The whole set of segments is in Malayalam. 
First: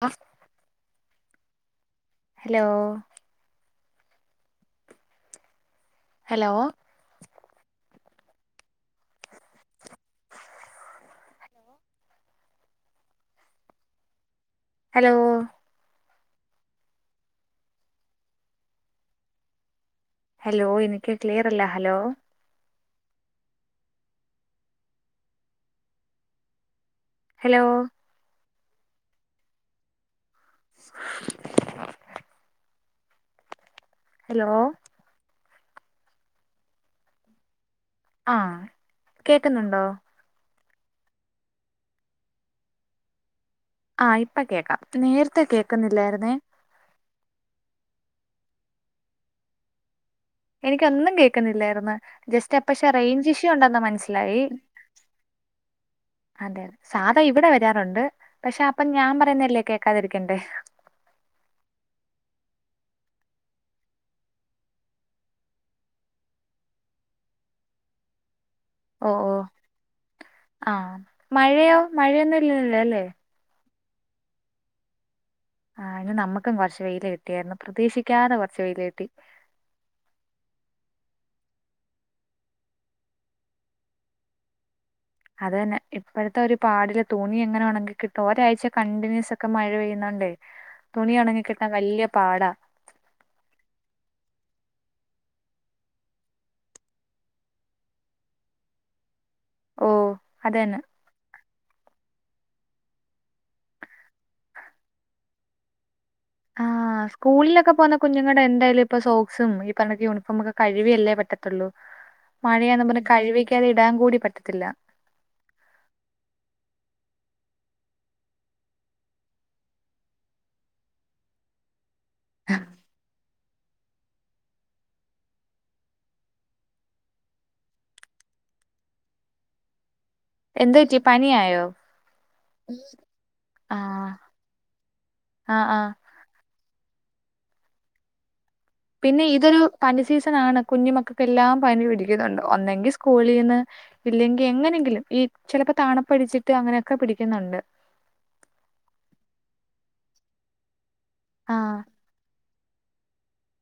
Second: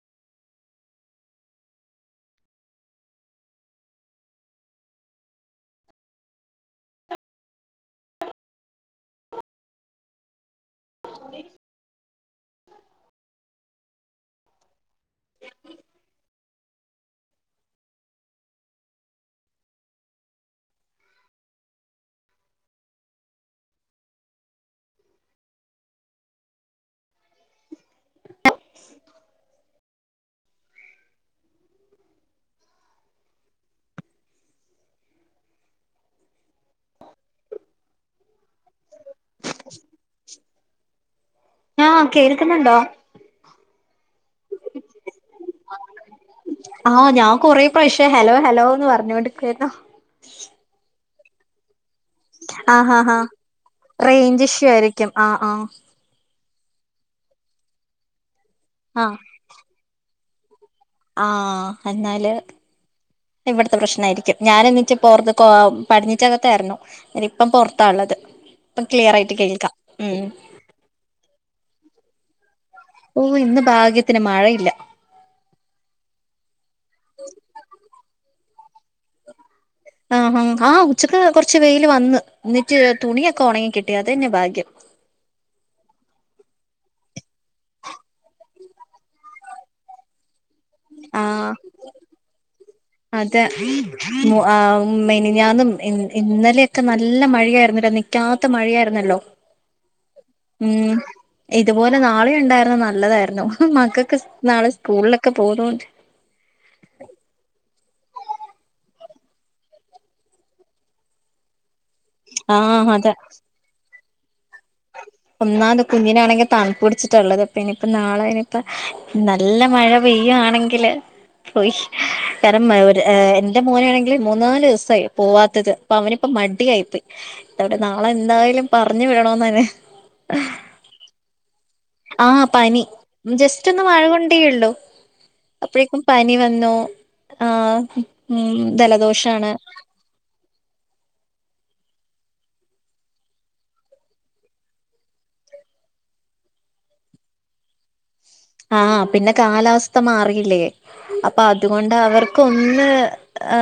അ ഹലോ ഹലോ ഓടേൻ ഹലോ ഹലോ എനിക്ക് ക്ലിയർ അല്ല ഹലോ ഹലോ ഹലോ ആ കേക്കുന്നുണ്ടോ ആ കേൾക്കുന്നുണ്ടോ ആ ഇപ്പൊ കേക്കാം നേരത്തെ കേൾക്കുന്നില്ലായിരുന്നേ ആഹ് ഞാൻ കൊറെ പ്രശ്യം ഹലോ ഹലോന്ന് പറഞ്ഞോണ്ട്ക്കെന്നു എനിക്കൊന്നും കേക്കുന്നില്ലായിരുന്ന് ജസ്റ്റ് എപ്പെ ആഹ് ആഹ് ആഹ് റേയിഞ്ച്ഷ്യ ഉണ്ടന്ന് മനസ്സിലായി റേഞ്ച് ഇഷ്യൂ ആയിരിക്കും ആഹ് ആഹ് അതെ സാധാ ഇവിടെ വരാറുണ്ട് പക്ഷെ അപ്പം ഞാൻ പറയുന്നല്ലേ കേക്കാതിരിക്കണ്ടേ ആ എന്നാല് ഇവിടത്തെ പ്രശ്നയിരിക്കും ഞാന എന്നിച്ച പോറത്ത്ക്കോ പഠിഞ്ഞിട്ടതാ യിരുന്നു ഇനി ഇപ്പം പൊറത്താള്ളത് ഇപ്പം ഓ ക്ലിയർ ഓ ആയിട്ട് കേൾക്കാം ഉം ആ മഴയോ മഴയൊന്നും ഇല്ലന്നില്ലോ അല്ലേ ഓയ് ഇന്ന് ഭാഗ്യത്തിന് മഴയില്ല ഒ ആ ഇന്ന് നമ്മുക്കും കുറച്ച് വെയിൽ കിട്ടിയായിരുന്നു പ്രതീക്ഷിക്കാതെ കുറച്ച് വെയിൽ കിട്ടി ആഹ് അ ആ ഉച്ചക്ക് കുറച്ച് വെയിൽ വന്ന് എന്നിട്ട് തുണിയൊക്കെ ഉണങ്ങി കിട്ടി അത തന്നെ ഭാഗ്യം അത് തന്നെ ഇപ്പോഴത്തെ ഒരു പാടില തുണി എങ്ങനെ ഉണങ്ങി കിട്ടും ഒരാഴ്ച കണ്ടിന്യൂസ് ഒക്കെ മഴ പെയ്യുന്നൊണ്ടേ തുണി ഒണങ്ങി ആഹ് കിട്ടാൻ വല്യ പാടാ അതെ മു അ മിനിഞാന്നും ഇ ഇന്നലെയൊക്കെ നല്ല മഴയായിന്നിരിന്നില്ലേ പറ്റാത്ത മഴയായിരുന്നല്ലോ റ്റ ഓ അത് തന്നെ ഉംമ്മ് ഇതുപോലെ നാളെയ ഉണ്ടായിരുന്ന നല്ലതായിരുന്നു ഹി മക്കൾക്ക് നാളെ സ്കൂളിലൊക്കെ പോകുന്നണ്ട് ആ ആ സ്കൂളിലൊക്കെ പോന്ന കുഞ്ഞുങ്ങളുടെ എന്തായാലും ഇപ്പൊ സോക്സും ഈ പറഞ്ഞക്ക് യൂണിഫോമ ഒക്കെ കഴിവിയല്ലേ പറ്റത്തുള്ളൂ മഴയാന്ന് ആഹ് പറഞ്ഞ് അതെ കഴിവിക്കാതെ ഇടാൻ കൂടി പറ്റത്തില്ല ഒന്നാത് കുഞ്ഞിനാണെങ്കിൽ തണു പിടിച്ചിട്ടുള്ളത് അപ്പ ഇനിയിപ്പ നാളെ ഇനിപ്പ നല്ല മഴ പെയ്യുയാണെങ്കിൽ ലെ പോയി കരം ഏ എന്റെ മോനൊണെങ്കിൽ മൂന്നാല് ദിവസയി പോവാത്തത് അപ്പൊ അവനിപ്പ മടിയായിയിപ്പോ ഇതവിടെ നാളെ എന്തായാലും പറഞ്ഞു വേണതന്നെ എന്ത്‌ പറ്റി പനി ആായോ ആ പനി ജസ്റ്റ് ഒന്ന് മഴ കൊണ്ടേള്ളോ ആ ആ അപ്പോഴേക്കും പനി വന്നൂ ആഹ് ഉം ജലദോഷാണ് സീസണാണ് കുഞ്ഞി മകക്കെല്ലാം പനി പിടിക്ക്ന്ന്ണ്ട് ഒന്നുങ്കി സ്കൂളീന്ന് ഇല്ലെങ്കിൽ എങ്ങനെങ്കിലും ഈ ചിലപ്പോ താണപ്പടിച്ചിട്ട് അങ്ങനെക്കെ പിടിക്കുന്നുണ്ട് ആ പിന്നെ കാലാവസ്ഥ മാറിയില്ലേ അപ്പൊ ആ അതുകൊണ്ട് അവർ ഒന്ന് ഹെ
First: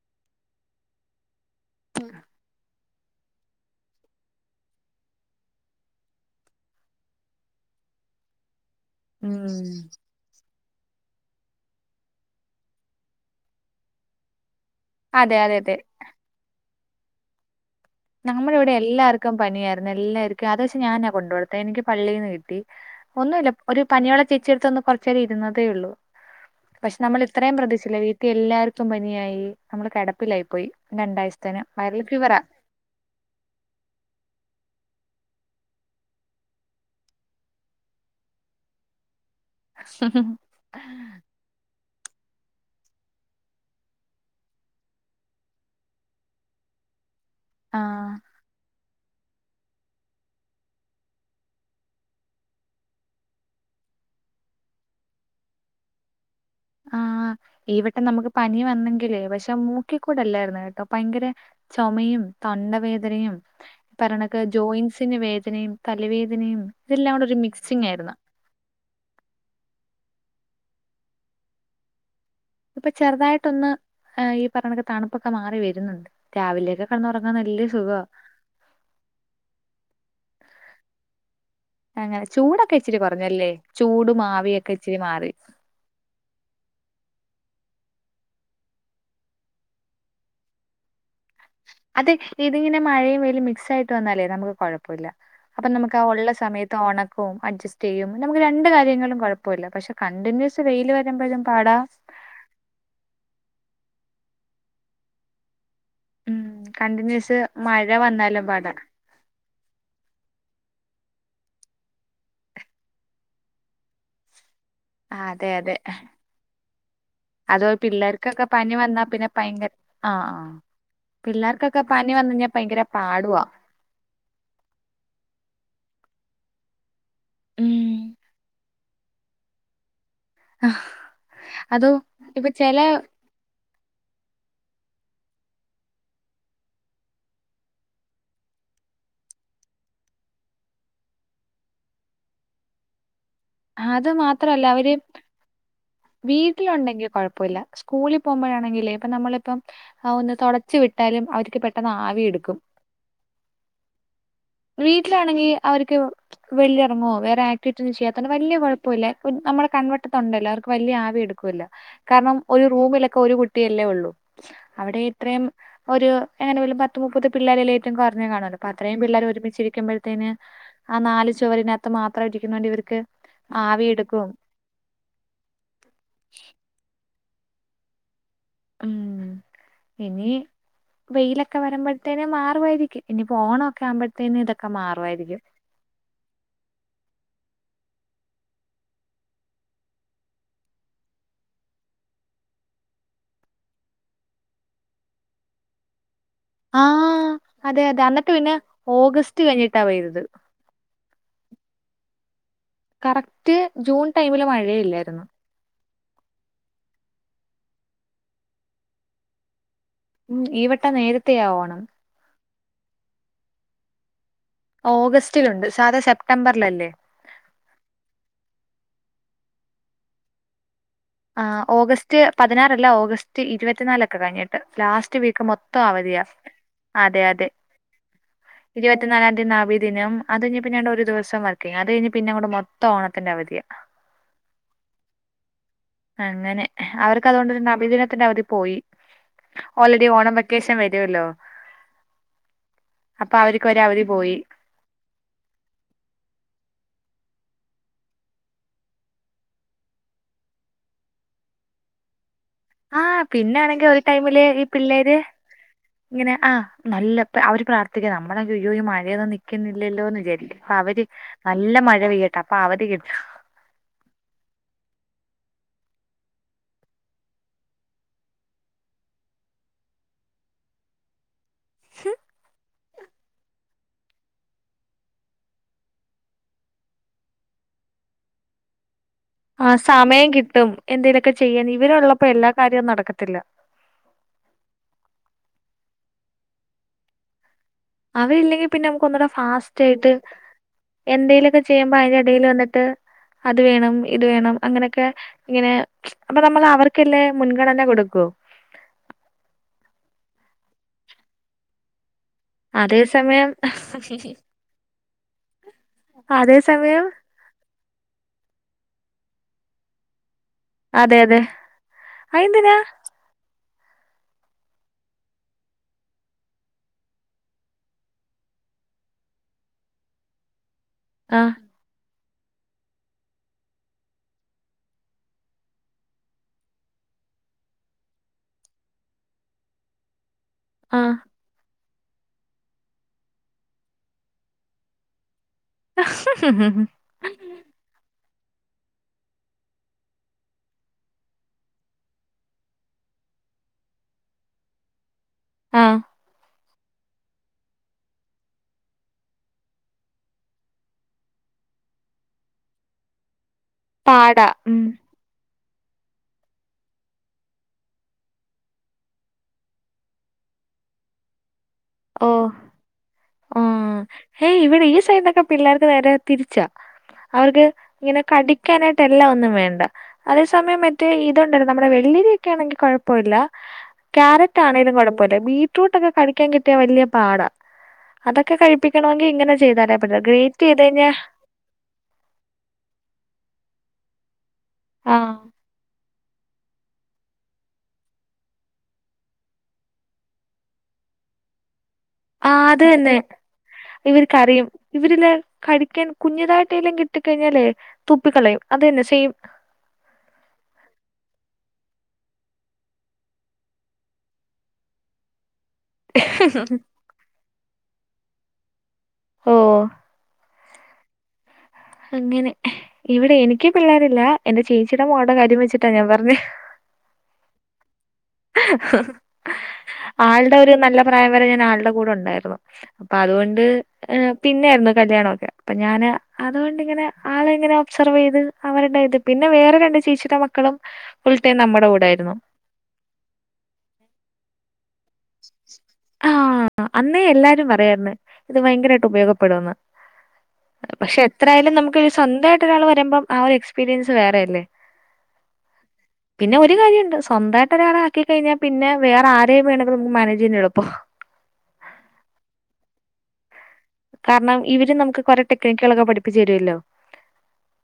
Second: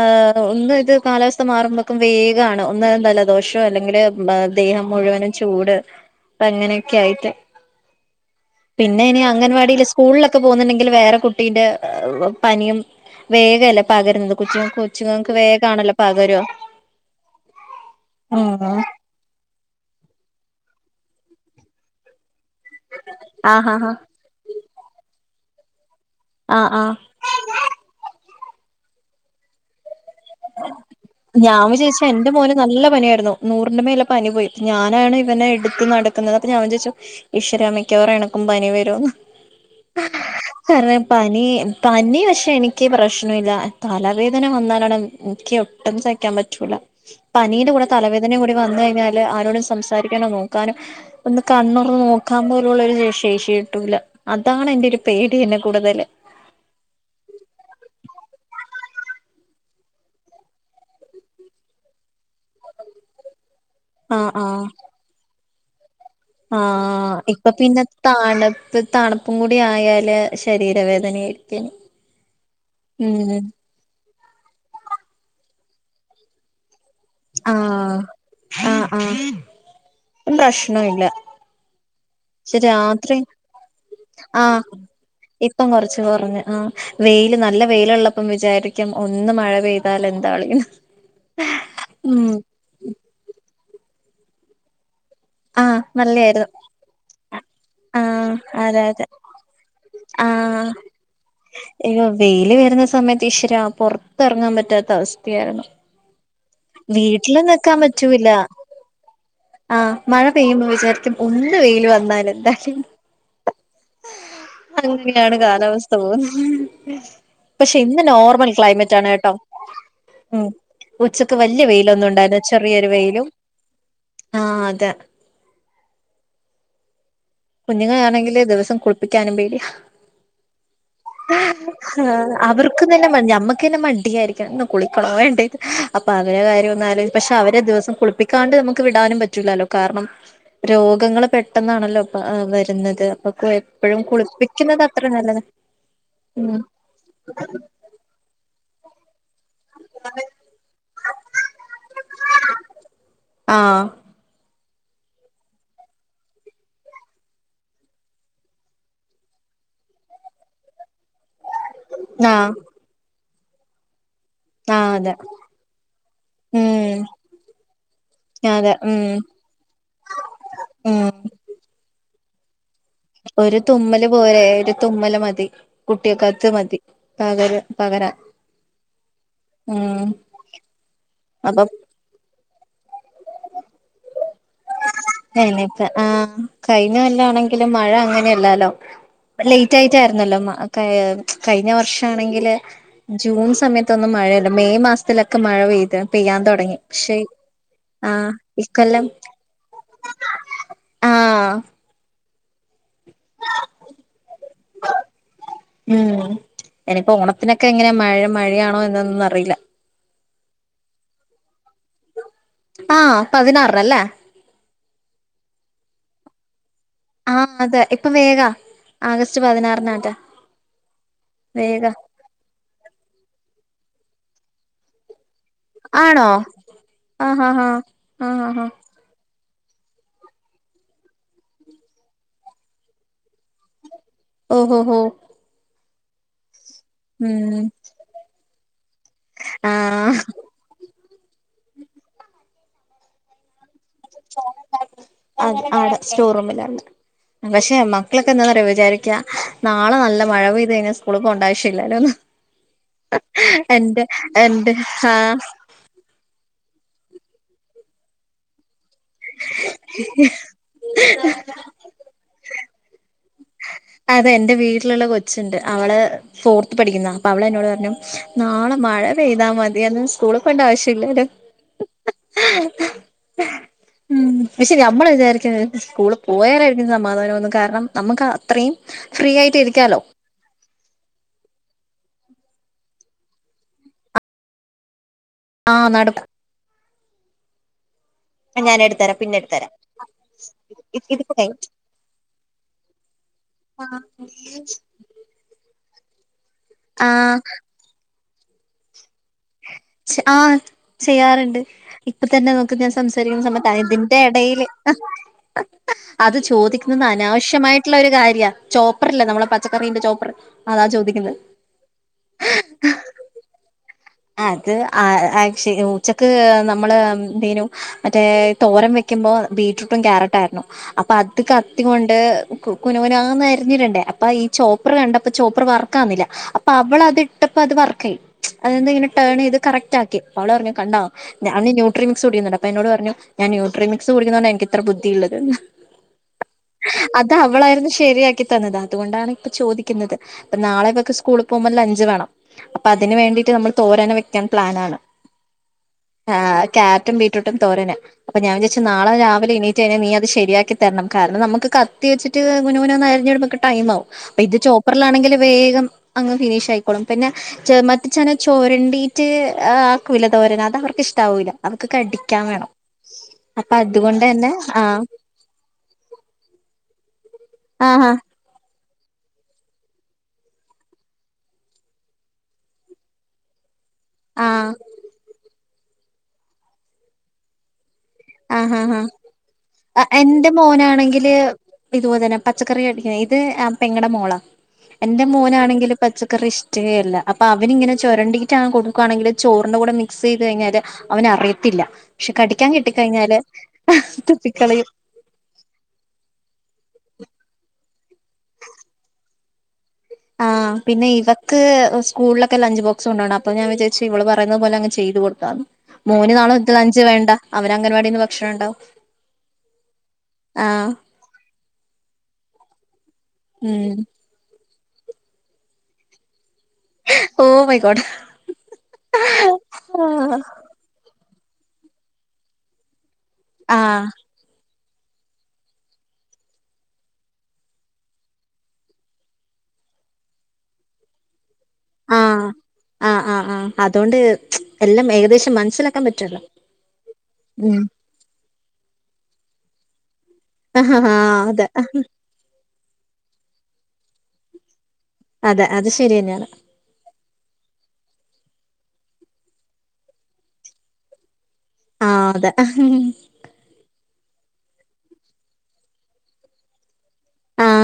ഒന്ന് ഇത് കാലാവസ്ഥ മാറുമ്പോക്കും വേഗാണ് ഇന്ന് ജലദോഷം അല്ലെങ്കില് ദേഹം മുഴുവനും ചൂട് അങ്ങനെയൊക്കെ ആയിട്ട് പിന്നെ ഇനി അംഗൻവാടി ഉം സ്കൂളിലൊക്കെ പോകുന്നുണ്ടെങ്കിൽ വേറെ കുട്ടീന്റെ പനിയും വേഗല്ലേ പകരുന്നത് കൊച്ചിയും ഉച്ചുങ്ങക്ക് അതെ അതെ അതെ വേഗണല്ലോ പകരോ നമ്മളിവടെ എല്ലാർക്കു പനിയായിര്ന്നു. എല്ലാർക്കു അത് പഷെ ഞാനാ കൊണ്ട് കൊടുത്തെ. എനിക്ക് പള്ളീന്ന് കിട്ടി ഒന്നുല്ല ആഹ് ഹാ ഒരു ഹാ പനിയുള്ള ചേച്ച്ട്ത്തൊന്ന് കൊറ്ച്ചേരം ഇരുന്നതെ ഉള്ളു. ആഹ് ആഹ് പക്ഷെ നമ്മള് അത്രയും പ്രതീക്ഷില്ല വീട്ടി എല്ലാർക്കു പനിയായി. നമ്മള് കെട പ്പിലായി പോയി. ഞാൻ രണ്ടാഴ്ച്ചത്തിന് വൈറൽ വിചാരിച്ചു എന്റെ ഫ്ലൂവറ മോന് നല്ല പനിയായിരുന്നു നൂറിന്റെ മേലെ പനി പോയി. ഞാനാണ് ഇവനെ എട്ത്ത് നടക്ക്ന്നത് അപ്പൊ ഞാൻ ചൊയ്ച്ചു ഈശ്വരാ. മിക്കവാറും എനിക്കും പനി വരൂന്ന്. [inaudible] കാരണം പനി പനി പഷെ എനിക്ക് പ്രശ്നല്ല. തലവേദന വന്നാലാണ് ക്ക് ഒട്ടും സഹിക്കാ പറ്റൂല. പനീടെ ആ കൂടെ തലവേദനയും കൂടി വന്ന് കഴിഞ്ഞ ആരോടും സംസാരിക്കനൊ നോക്കാനൊ ഒന്ന് കണ്ണൊറന്ന് നോക്കാ പോല്ള്ളൊരു ശേഷി കിട്ടൂല അതാണ് എന്റൊരു പേടിയെന്നെ കൂടുതല് ആഹ് ഈ വട്ടം നമ്മക്ക് പനി വന്നെങ്കില് പക്ഷെ മൂക്കിക്കൂടല്ലായിരന്നു കെട്ടോ പയങ്കര ചൊമയും തൊണ്ടവേദനയും ആഹ് പറ്ണൊക്കെ ആഹ് ജോയിൻസിന് വേദനയും തലവേ ആഹ് ഇപ്പൊ പിന്നെ താണ് ഇപ്പ തണുപ്പും കൂടി ആയാല് ശരീരവേദനയിരിക്ക ഇപ്പൊ ചെറ്തായിട്ടൊന്ന് ഈ പറ്ണൊക്കെ തണുപ്പൊക്കെ മാറി വരുന്നുണ്ട്. രാവിലെയൊക്കെ കടന്നൊറ ആഹ്. ആഹ് ആഹ്. പ്രശ്നൊല്ല അങ്ങനെ ചൂടൊക്കെ ഇച്ചിരി കൊറഞ്ഞല്ലെ. ചൂടും ആഹ് ആവിയൊക്കെ ഇച്ചിരി മാറി ഇപ്പം കൊറച്ച് കൊറഞ്ഞ്. ആഹ് വെയില് നല്ല വെയിലുള്ളപ്പൊ വിജാരിക്കും ഒന്ന് മഴ പെയ്താലെന്താ ളീന്ന് അതെ ഇത്ങ്ങനെ മഴയും വെയിലും മിക്സായിട്ട് വന്നാലെ നമ്മക്ക് കൊഴപ്പല്ല അപ്പം നമ്മക്ക് ആഹ് ഒള്ള സമയത്ത് ഒണക്കും അഡ്ജസ്റ്റീയ്യും ആഹ് നമ്മക്ക് രണ്ട് അതെ അതെ കാര്യങ്ങളും കൊഴപ്പ പ്പല്ല പക്ഷെ കണ്ടിന്യൂസ് ആഹ് വെയില് വരുമ്പഴും പാടാ അയ്യോ വെയില് വരുന്ന സമയത്ത് ഈശ്വരാ പൊറത്തെറങ്ങാ പറ്റാത്ത അവസ്ഥയാരുന്നു ഉം കണ്ടിന്യൂസ് വീട്ട്ല് നിക്കാ മഴ പറ്റൂല വന്നാലും പാടാ ആഹ് മഴ പെയ്യുമ്പൊ വിജാരിക്കും ഒന്ന് വെയില് വന്നാലെന്താ [unintelligible] അങ്ങെനേണ് അതെ അതെ കാലാവസ്ഥ പോവ് അത് പക്ഷെ ഇന്ന് പിള്ളേർക്കൊക്കെ നോർമൽ പനി വന്നാ ക്ലൈമറ്റാണ് പിന്നെ കെട്ടോ. ഭയങ്കര ആ ആ ഉം ഉച്ച വല്യ പിള്ളേർക്കൊക്കെ പനി വന്നു വെയിലൊന്നുണ്ടായിര്ന്നില്ല കഴിഞ്ഞാൽ ഭയങ്കര ചെറിയൊരു വെയിലും. പാടുവാ ആഹ് അതെ ഉം കുഞ്ഞുങ്ങളാണെങ്കില് ദിവസം കുളി പ്പിക്കാനും പേടിയ. അതോ ഇപ്പൊ ചെല അവർക്കും തന്നെ ഞമ്മ ക്കന്നെ മടിയായിരിക്കും. ഇന്ന് കുളിക്കണൊ വേണ്ടെ. അപ്പൊ അവരെ കാര്യൊന്നാലൊ പഷെ അവരെ ദിവസം കുളിപ്പി ക്കാണ്ട് നമ്മക്ക് വിടാനും പറ്റൂലാല്ലൊ. കാരണം രോഗങ്ങള് പെട്ടെന്നാണല്ലൊ. ആഹ് വര്ന്നത് അപ്പം എപ്പഴും അത് മാത്രല്ല കുളിപ്പിക്ക്ന്നത് അവര് അത്ര നല്ലത് ഉം സ്കൂളി പോവുമ്പഴാണെങ്കില്. ഇപ്പ നമ്മളിപ്പൊ ആഹ് ഒന്ന് തൊടച്ച് വിട്ടാല് അവർക്ക് പെട്ടെന്ന് ആവി ഇട്ക്കും ആഹ് വീട്ടിലാണെങ്കി അവര്ക്ക് വെള്ളിഎറങ്ങൊ. വേറെ ആക്ടിവിറ്റി ചെയ്യ വല്യ കൊഴപ്പല്ല നമ്മളെ കൺവെട്ടത്തുണ്ടല്ലൊ. അവർക്ക് വല്യ ആവി എട്ക്കൂല്ല. കാരണം ആഹ് ഒരു റൂമിലൊക്കെ ഒരു കുട്ടിയല്ലെ ഉള്ളു. ആഹ് അവ്ടെ അതെ ഇത്രേം ഒര് എങ്ങനെ പത്ത് ഉം മുപ്പത് പിള്ളേരല്ലെ കൊറഞ്ഞു കാണൊലോ. അപ്പൊ അതെ അത്രേം ഉം പിള്ളെര് ഒരുമിച്ചിരിക്കുമ്പഴത്തീന് ആ ഉം നാല് ചുവറിനകത് മാത്രം ഇരിക്കുന്നോണ്ട് ഇവർക്ക് ഒരു ആവി തുമ്മല് എടുക്കും പോരെ ഒരു തുമ്മല് മതി. കുട്ടീക്കത് മതി. പകരം പകരാൻ ഉം ഉം ഇനി. വെയിലൊക്കെ അപ്പൊ വരുമ്പ ത്തേന് മാറുആയിരിക്കും. ഇനിയിപ്പൊ ഓണൊക്കെ ആവുമ്പത്തിന് ഇതൊക്കെ മാറുആയിരി നിപ്പ. ആഹ് കഴിഞ്ഞ കൊല്ലാണെങ്കിലും മഴ അങ്ങനെയല്ലാലൊ ലെയ്റ്റായ്റ്റായിരുന്നല്ലൊ കഴി കഴിഞ്ഞ വർഷാണെങ്കില് ജൂൺ സമയത്തൊന്നും മഴയില്ല മെയ് മാസത്തിലൊക്കെ മഴ പെയ്ത് പെയ്യാൻ തുടങ്ങ ആ അതെ അതെ അന്നിട്ടുപിന്നെ ഓഗസ്റ്റ് കഴിഞ്ഞിട്ടാ പെയ്യ്തത് ആ കറക്റ്റ് ജൂൺടൈമില് മഴ ഇല്ലായിരുന്നു ഉം എനിപ്പോ ഓണത്തിനെക്കെ എങ്ങനെയാ മഴ മഴയാണോ എന്നൊന്നും അറിയില്ല ഉം ഈവട്ടം നേരത്തെയാ ഓണം ആ പതിനാറിനല്ലേ ഓഗസ്റ്റിലുണ്ട് സാധാ സെപ്റ്റംബറിലല്ലേ ആം അതെ ഇപ്പൊവേഗാ ആഗസ്റ്റ് പതിനാറിനോറ്റേ ആ ഓഗസ്റ്റ് പതിനാറല്ല ഓഗസ്റ്റ് ഇരുപത്തിനാലൊക്കെ കഴിഞ്ഞിട്ട് ലാസ്റ്റ് വീക്ക് മൊത്ത് മൊത്തം അവധിയാ ആണോ അതെ ആഹ് അതെ ആഹ് ആഹ് ആഹ് ആഹ് ആഹ് ഇരുപത് ത്തിനാലാംതിയതി നബിദിനം അതുകഴിഞ്ഞ് പിന്നാണ്ട് ഒരുദിവസം വർക്കിങ്ങ് അതു കഴിഞ്ഞ് പിന്നങ്ങോട്ട് മൊത്തം ഓണത്തിന്റെ അവധിയാ ഓ ഹോ ഹോ അങ്ങനെ അവർക്കതുകൊണ്ടൊരു ഉം നബിദിനത്തിന്റെ അവധി പോയി ഓൾറെഡി ആഹ് ഓണം വെ ഉദ്ദേശം വരുവല്ലോ അപ്പൊ അവര്ക്ക് ഒരു അവധിപോയി അ അതെ സ്റ്റോറൂമിലാണ് പക്ഷെ മക്കളൊക്കെ എന്താനറിയോ വിചാരിക്കാ നാളെ നല്ല മഴപെയ്തുകഴിഞ്ഞാ സ്കൂളിപോണ്ടാവശ്യമില്ലല്ലോന്ന് ആ പിന്നാണെങ്കി ഒരു ടൈമില് ഈ എന്റെ പിള്ളേര് ആഹ് ഇങ്ങനെ ആ നല്ല പ്പ അവര് പ്രാർത്ഥിക്കുക നമ്മുളെ യ്യോ യ്യോ മഴയൊന്ന് നിക്കുന്നില്ലല്ലോ എന്നുവിചാരി അവര് നല്ലമഴ പെയ്യട്ടെ അപ്പൊ അവധി കിട്ട് അതെ എന്റെ വീട്ടിലുള്ള കൊച്ചുണ്ട് അവള് ഫോർത്ത് പഠിക്കുന്നാ അപ്പൊ അവള് എന്നോടുപറഞ്ഞു നാളെ മഴ പെയ്താമതിയെന്ന് സ്കൂളിൽ പോണ്ട ആവശ്യമില്ലല്ലോ [unintelligible] ഉം പക്ഷെ ഞമ്മള് വിചാരിക്കുന്നത് സ്കൂള് പോയാലായിരിക്കും സമാധാനം ഒന്നും കാരണം നമുക്ക് അത്രയും ഫ്രീ ആയിട്ട് ആ ഇരിക്കാലോ സമയം കിട്ടും എന്തേലൊക്കെ ചെയ്യാൻ ഇവരൊള്ളപ്പോ എല്ലാകാര്യവും നടക്കത്തില്ല ആ നടക്ക് അവരില്ലെങ്കിൽ ഞാൻ പിന്നെ നമുക്ക് എടുത്തരാം ഒന്നൂടെ പിന്നെ എടുത്തരാം ഫാസ്റ്റായിട്ട് ഇതിപ്പോ കഴിഞ്ഞു എന്തെലൊക്കെ ചെയ്യുമ്പോ അതിന്റെ ഇടയിൽ വന്നിട്ട് അത് വേണം ഇത് വേണം അങ്ങനെ ക്ക് ഇങ്ങനെ അപ്പൊനമ്മള് അവർക്കല്ലേ ആഹ് മുൻഗണന കൊടുക്കു ആ ചെയ്യാറുണ്ട് ഇപ്പതന്നെ നോക്ക് ഞാൻ അതേ സംസാരിക്കുന്ന സമയം സമയത്ത് അതിന്റെ ഇടേല് അ അത് അതേ സമയം ചോദിക്കുന്നത് അനാവശ്യമായി ട്ടുള്ള ഒരു കാര്യ ചോപ്പറല്ലേ നമ്മള പച്ചക്കറീന്റെ ചോപ്പർ അതാ അതെ ചോദിക്കുന്നത് അതെ അയന്തിനാ? അത് ആ ആക്ഷെ ഉച്ചക്ക് നമ്മള് എന്തേനു മറ്റേ തോരം വെക്കുമ്പോ ബീറ്റ്റൂട്ടും ക്യാരറ്റ് ആയിരുന്നു അപ്പൊ ആ അത് ക ത്തികൊണ്ട് കുനുകുനാന്ന് അരിഞ്ഞിടണ്ടെ അപ്പൊ ഈ ചോപ്പറുകണ്ടപ്പോ ചോപ്പർ വർക്കാവുന്നില്ല അപ്പൊ അവള് അത് ഇട്ടപ്പോ അത് വർക്കായി അതെന്തങ്ങനെ ടേൺ ചെയ്ത് കറക്റ്റ് ആക്കി അവള് പറഞ്ഞ് കണ്ടോ ആ ഞാന് ഞൊ ട്രിംസ് കുടിക്കുന്നുണ്ട് അപ്പൊ എന്നോടുപറഞ്ഞു ഞാന് ന്യൂട്രി മിക്സ് കുടിക്കുന്നോണ്ടാ എനിക്കിത്ര ബുദ്ധിയുള്ളത് എന്ന് അത് അവളായിരുന്നു ശരിയാക്കി തന്നത് അതുകൊണ്ടാണ് ഇപ്പൊ ചോദിക്കുന്നത്. അപ്പൊ നാളെഇവക്ക് സ്കൂളീപോവുമ്പോ ലഞ്ച് വേണം അപ്പൊ അതിനുവേണ്ടി നമ്മൾ തോരന് വെക്കാൻ പ്ലാൻ ആണ് ആ ക്യാരറ്റും ബീറ്റ്രൂട്ടും തോരന് അപ്പൊ ഞാൻ വിചാരിച് നാളെ രാവിലെ എണീറ്റ് കഴിഞ്ഞാൽ നീ അത് ശരിയാക്കി തരണം കാരണം നമുക്ക് കത്തി വെച്ചിട്ട് കുനു കുനാന്ന് അരിഞ്ഞടുക്കുമ്പം കിട്ടു ടൈമാവും പാടാ ഉം ഇതുചോപ്പറിലാണെങ്കിൽ വേഗം അങ്ങ് ഫിനിഷായിക്കോളും പിന്നെ ച്ചെന ചോരണ്ടീട്ട് ആക്കൂല്ലേ തോരന് അത് അവർക്ക് ഇഷ്ടാവൂല്ലാ അവക്ക് ഓ കടിക്കാൻ വേണം ആ അപ്പൊ അതുകൊണ്ടന്നെ ഹേയ് ആ ഇവിടെ ഈ സൈഡിലൊക്കെ പിള്ളേർക്ക് നേരെതിരിച്ചാ അവർക്ക് ആഹാ ഇങ്ങനെ കടിക്കാനായിട്ട് എല്ലാം ഒന്നും വേണ്ട അതേ സമയം മറ്റേ ഇതൊണ്ടായിരുന്ന നമ്മുടെ വെള്ളിരിയൊക്കെ ആണെങ്കിൽ കുഴപ്പമില്ല. ക്യാരറ്റ് ആഹ് ആണേലും കൊഴപ്പോല്ല ബീറ്റ്‌റൂട്ടൊക്കെ കഴിക്കാൻ കിട്ടിയാ വലൃപാടാ അതൊക്കെ ആഹ് ആഹ് ആഹ് കഴിപ്പിക്കണമെങ്കി ഇങ്ങനെ ചെയ്താലേ പറ്റില്ല എന്റെ ഗ്രേറ്റ് ചെയ്തുകഴിഞ്ഞാ മോനാണെങ്കില് ഇതുപോലെ തന്നെ പച്ചക്കറി കടിക്ക ഇത് പെങ്ങടെ മോളാ ആ എന്റെ മോനാണെങ്കിലും പച്ചക്കറി ഇഷ്ടേ അല്ല അപ്പൊ അവനി ഇങ്ങനെ ചുരണ്ടിയിട്ടാണ് കൊടുക്കുകയാണെങ്കില് ചോറിന്റെ കൂടെ മിക്സ് ചെയ്ത് കഴിഞ്ഞാല് അവന് അറിയത്തില്ല പക്ഷെ ആ കടിക്കാൻ കിട്ടി അത് തന്നെ ഇവര് കരയും ഇവരിലെ കഴിക്കാൻ കുഞ്ഞതായിട്ടെല്ലാം കിട്ടി കഴിഞ്ഞാലേ തുപ്പി കളയും അത് തന്നെ സെയിം ആ പിന്നെ ഇവക്ക് സ്കളിലൊക്കെ ലഞ്ച് ബോക്സ് കൊണ്ടോണം അപ്പൊ ഞാൻ വിചാരിച് ഇവള് പറയുന്ന പോലെ അങ്ങ് ചെ ചെയ്തു കൊടുക്കാന്ന് മോന് നാളെ ലഞ്ച് വേണ്ട അവന് അംഗൻവാടിന്ന് ഭക്ഷണം ഉണ്ടാവും ഓ ആ അങ്ങനെ ഇവിടെ എനിക്ക് ഉം പിള്ളേരില്ല എന്റെ ചേച്ചിയുടെ മോൾടെ കാര്യം വെച്ചിട്ടാ ഞാൻ പറഞ്ഞെ ഓ മൈ ഗോഡ് [inaudible] ആള്ടെ ഒരു നല്ല പ്രായം വരെ ഞാൻ ആളുടെ കൂടെ ഉണ്ടായിരുന്നു അപ്പൊ അതുകൊണ്ട് ആഹ് പിന്നെ ആയിരുന്നു കല്യാണമൊക്കെ അപ്പൊ ഞാന് അതുകൊണ്ടിങ്ങനെ ആളെ ഇങ്ങനെ ഒബ്സെർവ് ചെയ്ത് അവര് ഇണ്ടായത് പിന്നെ വേറെ രണ്ട് ചേച്ചിയുടെ മക്കളും ഫുൾടൈം നമ്മുടെ കൂടായിരുന്നു ആ ആ ആ അതുകൊണ്ട് എല്ലാം വേക ഏകദേശം മനസ്സിലാക്കാൻ ആ പറ്റുവല്ലോ അന്നേ എല്ലാരും ഉം പറയായിരുന്നു ഇത് ഭയങ്കരമായിട്ട് ഉപയോഗപ്പെടുന്ന് ആഹ് പക്ഷെ അതെ എത്രായാലും നമുക്ക് സ്വന്തമായി മറ്റൊരാൾ വരുമ്പം ആ ഒരു എക്സ്പീരിയൻസ് വേറെയല്ലേ അതെ അത് ശരി തന്നെയാണ് പിന്നെ ഒരു കാര്യണ്ട് സ്വന്തായിട്ട് ഒരാളെ ആകി കഴിഞ്ഞാൽ പിന്നെ വേറെ ആരേ വേണെങ്കിലും നമുക്ക് മാനേജ് ചെയ്യാൻ എളുപ്പാ ആ അതെ കാരണം ഇവര് നമുക്ക് കൊറെ ടെക്നിക്കുകളൊക്കെ പഠിപ്പിച്ച് തരുമല്ലോ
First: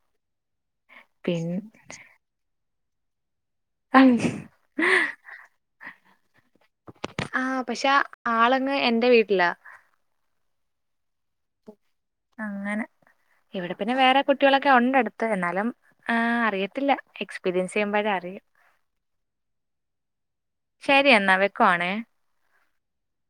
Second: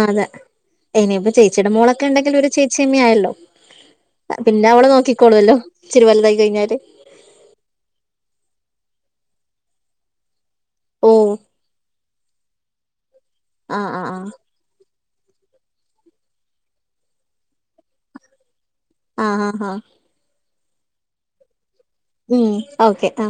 അതെ ഇനിയിപ്പോ പിന്നെ ചേച്ചിയുടെ മോളൊക്കെ ഉണ്ടെങ്കിൽ ഒരു ചേച്ചിയമ്മ ആയല്ലോ പിന്നെ അവള് നോക്കിക്കോളുമല്ലോ ഇചിരി വലുതായി കഴിഞ്ഞാല് ആ പക്ഷെ ആള് അങ്ങ് എന്റെ വീട്ടിലാ ഓ അങ്ങനെ ഇവിടെ ആഹ് പിന്നെ ആഹ് വേറെ ആഹ് കുട്ടികളൊ ക്കെ ഉണ്ട് അടുത്ത് എന്നാലും അറിയത്തില്ല എക്സ്പീരിയൻസ് ചെയ്യുമ്പോഴേ അറിയൂ ആ ആ ആ ശരിയെന്നാ വെക്കുവാണേ ഉം ഓക്കെ ആ